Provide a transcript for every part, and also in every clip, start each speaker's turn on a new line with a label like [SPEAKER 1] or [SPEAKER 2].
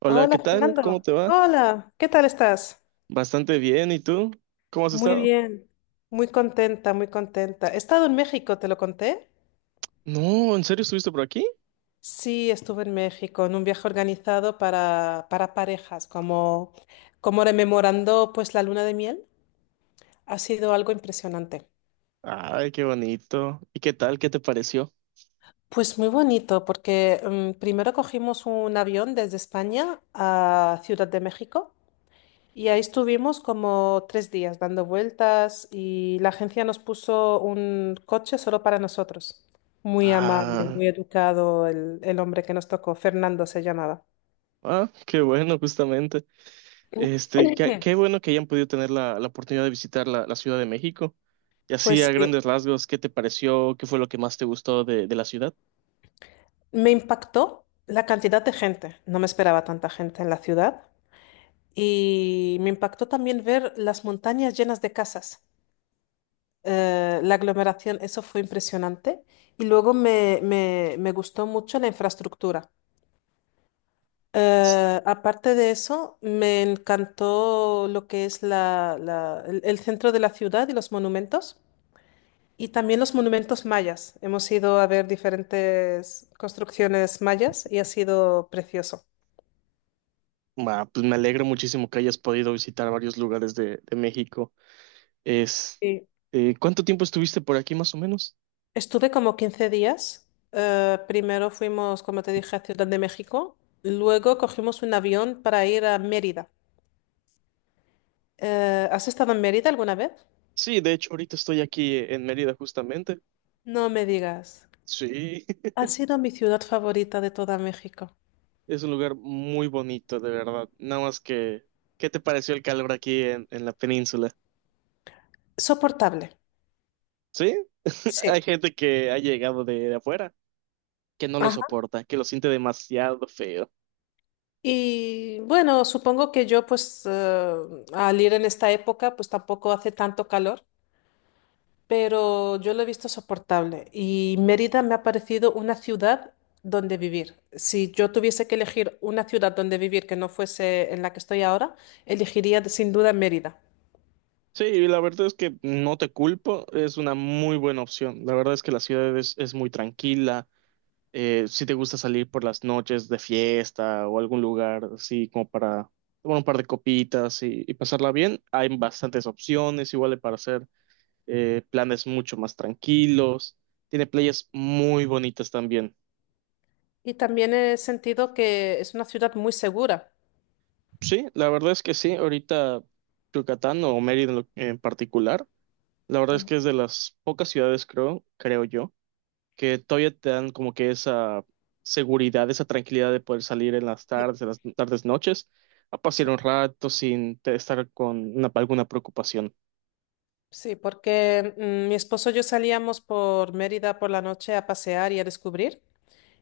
[SPEAKER 1] Hola, ¿qué
[SPEAKER 2] Hola
[SPEAKER 1] tal? ¿Cómo
[SPEAKER 2] Fernando,
[SPEAKER 1] te va?
[SPEAKER 2] hola, ¿qué tal estás?
[SPEAKER 1] Bastante bien, ¿y tú? ¿Cómo has
[SPEAKER 2] Muy
[SPEAKER 1] estado?
[SPEAKER 2] bien, muy contenta, muy contenta. He estado en México, ¿te lo conté?
[SPEAKER 1] No, ¿en serio estuviste por aquí?
[SPEAKER 2] Sí, estuve en México en un viaje organizado para parejas, como, como rememorando pues la luna de miel. Ha sido algo impresionante.
[SPEAKER 1] Ay, qué bonito. ¿Y qué tal? ¿Qué te pareció?
[SPEAKER 2] Pues muy bonito, porque primero cogimos un avión desde España a Ciudad de México. Y ahí estuvimos como 3 días dando vueltas y la agencia nos puso un coche solo para nosotros. Muy amable,
[SPEAKER 1] Ah,
[SPEAKER 2] muy educado el hombre que nos tocó, Fernando se llamaba.
[SPEAKER 1] ah, qué bueno, justamente. Este, qué bueno que hayan podido tener la oportunidad de visitar la Ciudad de México. Y así,
[SPEAKER 2] Pues
[SPEAKER 1] a
[SPEAKER 2] sí,
[SPEAKER 1] grandes rasgos, ¿qué te pareció? ¿Qué fue lo que más te gustó de la ciudad?
[SPEAKER 2] me impactó la cantidad de gente. No me esperaba tanta gente en la ciudad. Y me impactó también ver las montañas llenas de casas. La aglomeración, eso fue impresionante. Y luego me gustó mucho la infraestructura. Aparte de eso, me encantó lo que es el centro de la ciudad y los monumentos, y también los monumentos mayas. Hemos ido a ver diferentes construcciones mayas y ha sido precioso.
[SPEAKER 1] Ah, pues me alegro muchísimo que hayas podido visitar varios lugares de México. Es,
[SPEAKER 2] Sí.
[SPEAKER 1] ¿Cuánto tiempo estuviste por aquí más o menos?
[SPEAKER 2] Estuve como 15 días. Primero fuimos, como te dije, a Ciudad de México. Luego cogimos un avión para ir a Mérida. ¿Has estado en Mérida alguna vez?
[SPEAKER 1] Sí, de hecho, ahorita estoy aquí en Mérida justamente.
[SPEAKER 2] No me digas.
[SPEAKER 1] Sí,
[SPEAKER 2] Ha sido mi ciudad favorita de toda México.
[SPEAKER 1] es un lugar muy bonito, de verdad. Nada más que, ¿qué te pareció el calor aquí en la península?
[SPEAKER 2] Soportable.
[SPEAKER 1] Sí,
[SPEAKER 2] Sí.
[SPEAKER 1] hay gente que ha llegado de afuera que no lo
[SPEAKER 2] Ajá.
[SPEAKER 1] soporta, que lo siente demasiado feo.
[SPEAKER 2] Y bueno, supongo que yo pues al ir en esta época pues tampoco hace tanto calor, pero yo lo he visto soportable y Mérida me ha parecido una ciudad donde vivir. Si yo tuviese que elegir una ciudad donde vivir que no fuese en la que estoy ahora, elegiría sin duda Mérida.
[SPEAKER 1] Sí, y la verdad es que no te culpo, es una muy buena opción. La verdad es que la ciudad es muy tranquila, si te gusta salir por las noches de fiesta o algún lugar así como para tomar un par de copitas y pasarla bien, hay bastantes opciones, igual para hacer planes mucho más tranquilos. Tiene playas muy bonitas también.
[SPEAKER 2] Y también he sentido que es una ciudad muy segura.
[SPEAKER 1] Sí, la verdad es que sí, ahorita Yucatán o Mérida en, en particular, la verdad es
[SPEAKER 2] Ujú.
[SPEAKER 1] que es de las pocas ciudades, creo yo que todavía te dan como que esa seguridad, esa tranquilidad de poder salir en las tardes, noches, a pasear
[SPEAKER 2] Sí,
[SPEAKER 1] un rato sin estar con alguna preocupación.
[SPEAKER 2] sí, porque mi esposo y yo salíamos por Mérida por la noche a pasear y a descubrir.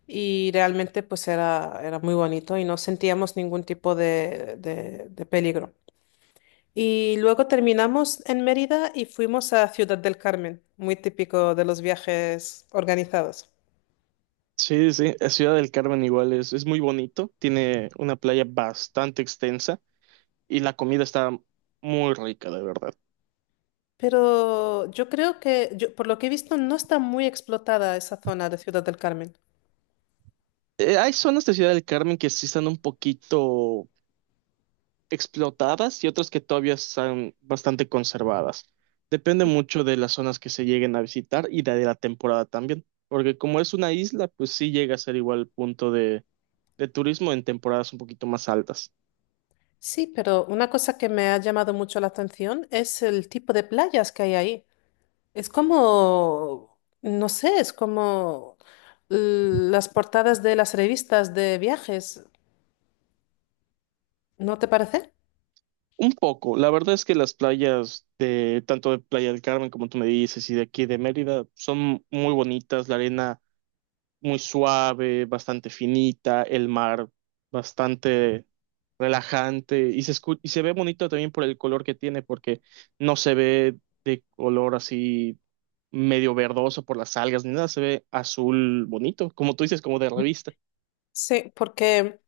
[SPEAKER 2] Y realmente pues era, era muy bonito y no sentíamos ningún tipo de, de peligro. Y luego terminamos en Mérida y fuimos a Ciudad del Carmen, muy típico de los viajes organizados.
[SPEAKER 1] Sí, sí, sí, la Ciudad del Carmen igual es muy bonito, tiene una playa bastante extensa y la comida está muy rica, de verdad.
[SPEAKER 2] Pero yo creo que, por lo que he visto, no está muy explotada esa zona de Ciudad del Carmen.
[SPEAKER 1] Hay zonas de Ciudad del Carmen que sí están un poquito explotadas y otras que todavía están bastante conservadas. Depende mucho de las zonas que se lleguen a visitar y de la temporada también, porque como es una isla, pues sí llega a ser igual punto de turismo en temporadas un poquito más altas.
[SPEAKER 2] Sí, pero una cosa que me ha llamado mucho la atención es el tipo de playas que hay ahí. Es como, no sé, es como las portadas de las revistas de viajes, ¿no te parece?
[SPEAKER 1] Un poco, la verdad es que las playas de tanto de Playa del Carmen como tú me dices y de aquí de Mérida son muy bonitas, la arena muy suave, bastante finita, el mar bastante relajante y y se ve bonito también por el color que tiene porque no se ve de color así medio verdoso por las algas ni nada, se ve azul bonito, como tú dices, como de revista.
[SPEAKER 2] Sí, porque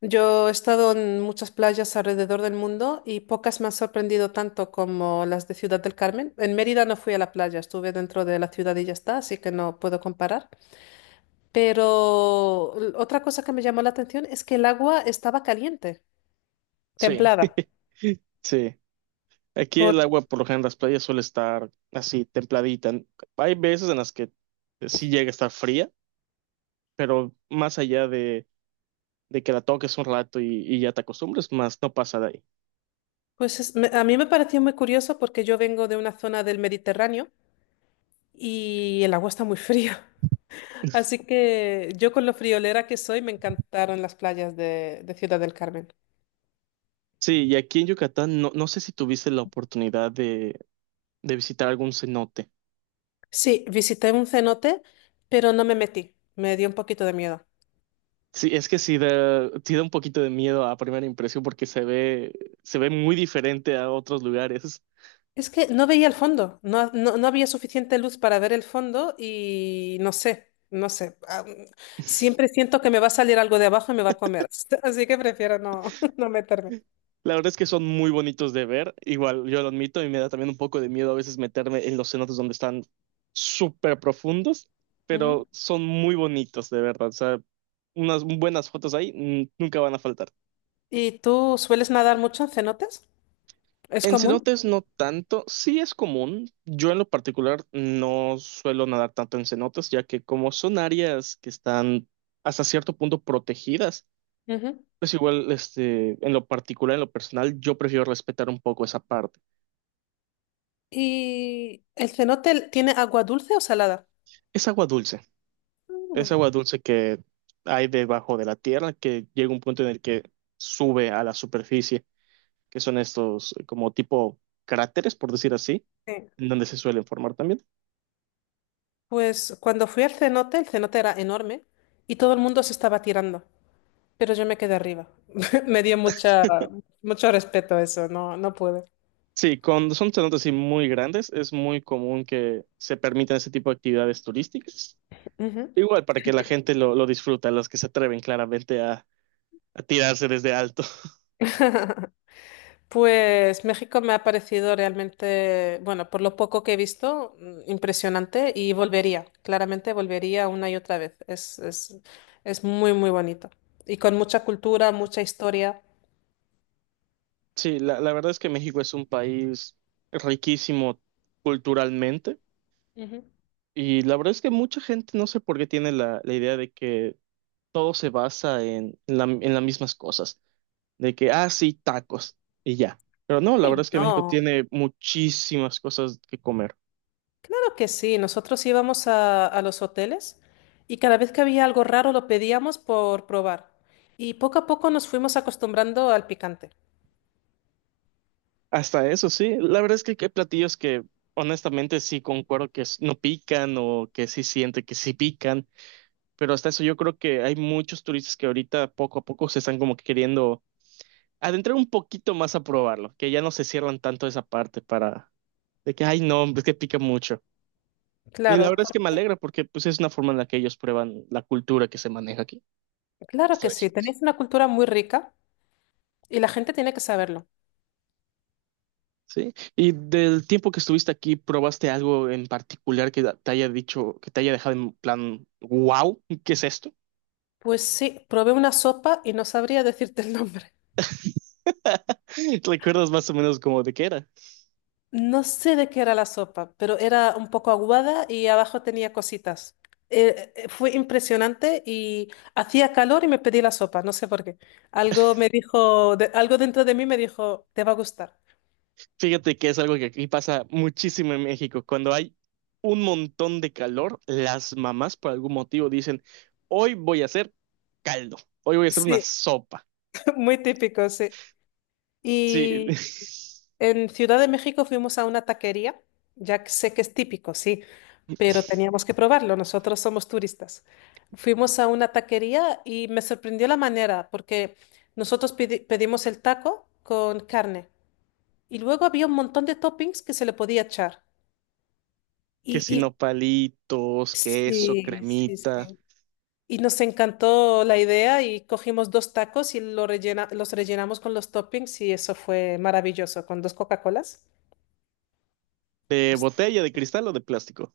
[SPEAKER 2] yo he estado en muchas playas alrededor del mundo y pocas me han sorprendido tanto como las de Ciudad del Carmen. En Mérida no fui a la playa, estuve dentro de la ciudad y ya está, así que no puedo comparar. Pero otra cosa que me llamó la atención es que el agua estaba caliente,
[SPEAKER 1] Sí,
[SPEAKER 2] templada,
[SPEAKER 1] sí. Aquí el
[SPEAKER 2] por-
[SPEAKER 1] agua por lo general en las playas suele estar así templadita. Hay veces en las que sí llega a estar fría, pero más allá de que la toques un rato y ya te acostumbres, más no pasa de ahí.
[SPEAKER 2] pues a mí me pareció muy curioso porque yo vengo de una zona del Mediterráneo y el agua está muy fría. Así que yo con lo friolera que soy me encantaron las playas de Ciudad del Carmen.
[SPEAKER 1] Sí, y aquí en Yucatán no, no sé si tuviste la oportunidad de visitar algún cenote.
[SPEAKER 2] Sí, visité un cenote, pero no me metí. Me dio un poquito de miedo.
[SPEAKER 1] Sí, es que sí da, sí da un poquito de miedo a primera impresión porque se ve muy diferente a otros lugares.
[SPEAKER 2] Es que no veía el fondo, no, no, no había suficiente luz para ver el fondo y no sé, no sé. Ah, siempre siento que me va a salir algo de abajo y me va a comer. Así que prefiero no, no meterme.
[SPEAKER 1] La verdad es que son muy bonitos de ver, igual yo lo admito y me da también un poco de miedo a veces meterme en los cenotes donde están súper profundos,
[SPEAKER 2] Ujú.
[SPEAKER 1] pero son muy bonitos de verdad. O sea, unas buenas fotos ahí nunca van a faltar.
[SPEAKER 2] ¿Y tú sueles nadar mucho en cenotes? ¿Es
[SPEAKER 1] En
[SPEAKER 2] común?
[SPEAKER 1] cenotes no tanto, sí es común. Yo en lo particular no suelo nadar tanto en cenotes, ya que como son áreas que están hasta cierto punto protegidas,
[SPEAKER 2] Ujú.
[SPEAKER 1] pues igual este, en lo particular, en lo personal, yo prefiero respetar un poco esa parte.
[SPEAKER 2] ¿Y el cenote tiene agua dulce o salada?
[SPEAKER 1] Es agua dulce, es
[SPEAKER 2] Mm,
[SPEAKER 1] agua dulce que hay debajo de la tierra, que llega un punto en el que sube a la superficie, que son estos como tipo cráteres, por decir así,
[SPEAKER 2] sí.
[SPEAKER 1] en donde se suelen formar también.
[SPEAKER 2] Pues cuando fui al cenote, el cenote era enorme y todo el mundo se estaba tirando, pero yo me quedé arriba. Me dio mucha, mucho respeto eso, no, no pude.
[SPEAKER 1] Sí, cuando son cenotes así muy grandes, es muy común que se permitan ese tipo de actividades turísticas.
[SPEAKER 2] Ujú.
[SPEAKER 1] Igual para que la gente lo disfruta, los que se atreven claramente a tirarse desde alto.
[SPEAKER 2] Pues México me ha parecido realmente, bueno, por lo poco que he visto, impresionante y volvería, claramente volvería una y otra vez. Es muy, muy bonito. Y con mucha cultura, mucha historia.
[SPEAKER 1] Sí, la verdad es que México es un país riquísimo culturalmente
[SPEAKER 2] Ujú.
[SPEAKER 1] y la verdad es que mucha gente no sé por qué tiene la idea de que todo se basa en, en las mismas cosas, de que, ah, sí, tacos y ya. Pero no, la verdad
[SPEAKER 2] Sí.
[SPEAKER 1] es que México
[SPEAKER 2] No,
[SPEAKER 1] tiene muchísimas cosas que comer.
[SPEAKER 2] claro que sí. Nosotros íbamos a los hoteles y cada vez que había algo raro lo pedíamos por probar. Y poco a poco nos fuimos acostumbrando al picante.
[SPEAKER 1] Hasta eso, sí. La verdad es que hay platillos que honestamente sí concuerdo que no pican o que sí siente que sí pican, pero hasta eso yo creo que hay muchos turistas que ahorita poco a poco se están como que queriendo adentrar un poquito más a probarlo, que ya no se cierran tanto esa parte para de que, ay, no, es que pica mucho. Y la
[SPEAKER 2] Claro,
[SPEAKER 1] verdad es que me alegra porque pues es una forma en la que ellos prueban la cultura que se maneja aquí, las
[SPEAKER 2] claro que sí.
[SPEAKER 1] tradiciones.
[SPEAKER 2] Tenéis una cultura muy rica y la gente tiene que saberlo.
[SPEAKER 1] Sí. Y del tiempo que estuviste aquí, ¿probaste algo en particular que te haya dicho, que te haya dejado en plan, wow, ¿qué es esto?
[SPEAKER 2] Pues sí, probé una sopa y no sabría decirte el nombre.
[SPEAKER 1] ¿Recuerdas más o menos cómo de qué era?
[SPEAKER 2] No sé de qué era la sopa, pero era un poco aguada y abajo tenía cositas. Fue impresionante y hacía calor y me pedí la sopa, no sé por qué. Algo me dijo, algo dentro de mí me dijo, te va a gustar.
[SPEAKER 1] Fíjate que es algo que aquí pasa muchísimo en México. Cuando hay un montón de calor, las mamás por algún motivo dicen, hoy voy a hacer caldo, hoy voy a hacer una
[SPEAKER 2] Sí,
[SPEAKER 1] sopa.
[SPEAKER 2] muy típico, sí.
[SPEAKER 1] Sí,
[SPEAKER 2] Y en Ciudad de México fuimos a una taquería, ya que sé que es típico, sí. Pero teníamos que probarlo, nosotros somos turistas. Fuimos a una taquería y me sorprendió la manera, porque nosotros pedimos el taco con carne y luego había un montón de toppings que se le podía echar.
[SPEAKER 1] que si
[SPEAKER 2] Y
[SPEAKER 1] no palitos, queso,
[SPEAKER 2] sí, sí,
[SPEAKER 1] cremita,
[SPEAKER 2] sí. Y nos encantó la idea y cogimos dos tacos y lo los rellenamos con los toppings y eso fue maravilloso, con dos Coca-Colas
[SPEAKER 1] de
[SPEAKER 2] pues,
[SPEAKER 1] botella, de cristal o de plástico.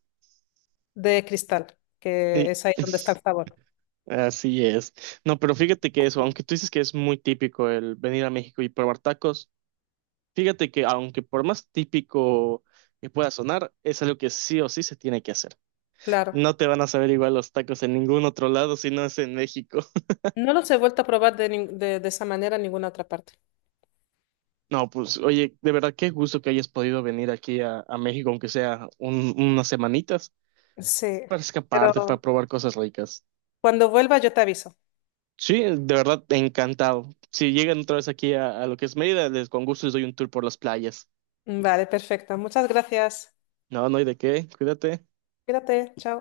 [SPEAKER 2] de cristal, que
[SPEAKER 1] Sí.
[SPEAKER 2] es ahí donde está el sabor.
[SPEAKER 1] Así es. No, pero fíjate que eso, aunque tú dices que es muy típico el venir a México y probar tacos, fíjate que aunque por más típico que pueda sonar, es algo que sí o sí se tiene que hacer.
[SPEAKER 2] Claro.
[SPEAKER 1] No te van a saber igual los tacos en ningún otro lado si no es en México.
[SPEAKER 2] No los he vuelto a probar de, de esa manera en ninguna otra parte.
[SPEAKER 1] No, pues oye, de verdad qué gusto que hayas podido venir aquí a México, aunque sea unas semanitas,
[SPEAKER 2] Sí,
[SPEAKER 1] para
[SPEAKER 2] pero
[SPEAKER 1] escaparte, para probar cosas ricas.
[SPEAKER 2] cuando vuelva yo te aviso.
[SPEAKER 1] Sí, de verdad, encantado. Si llegan otra vez aquí a lo que es Mérida, les con gusto les doy un tour por las playas.
[SPEAKER 2] Vale, perfecto. Muchas gracias.
[SPEAKER 1] No, no hay de qué, cuídate.
[SPEAKER 2] Cuídate, chao.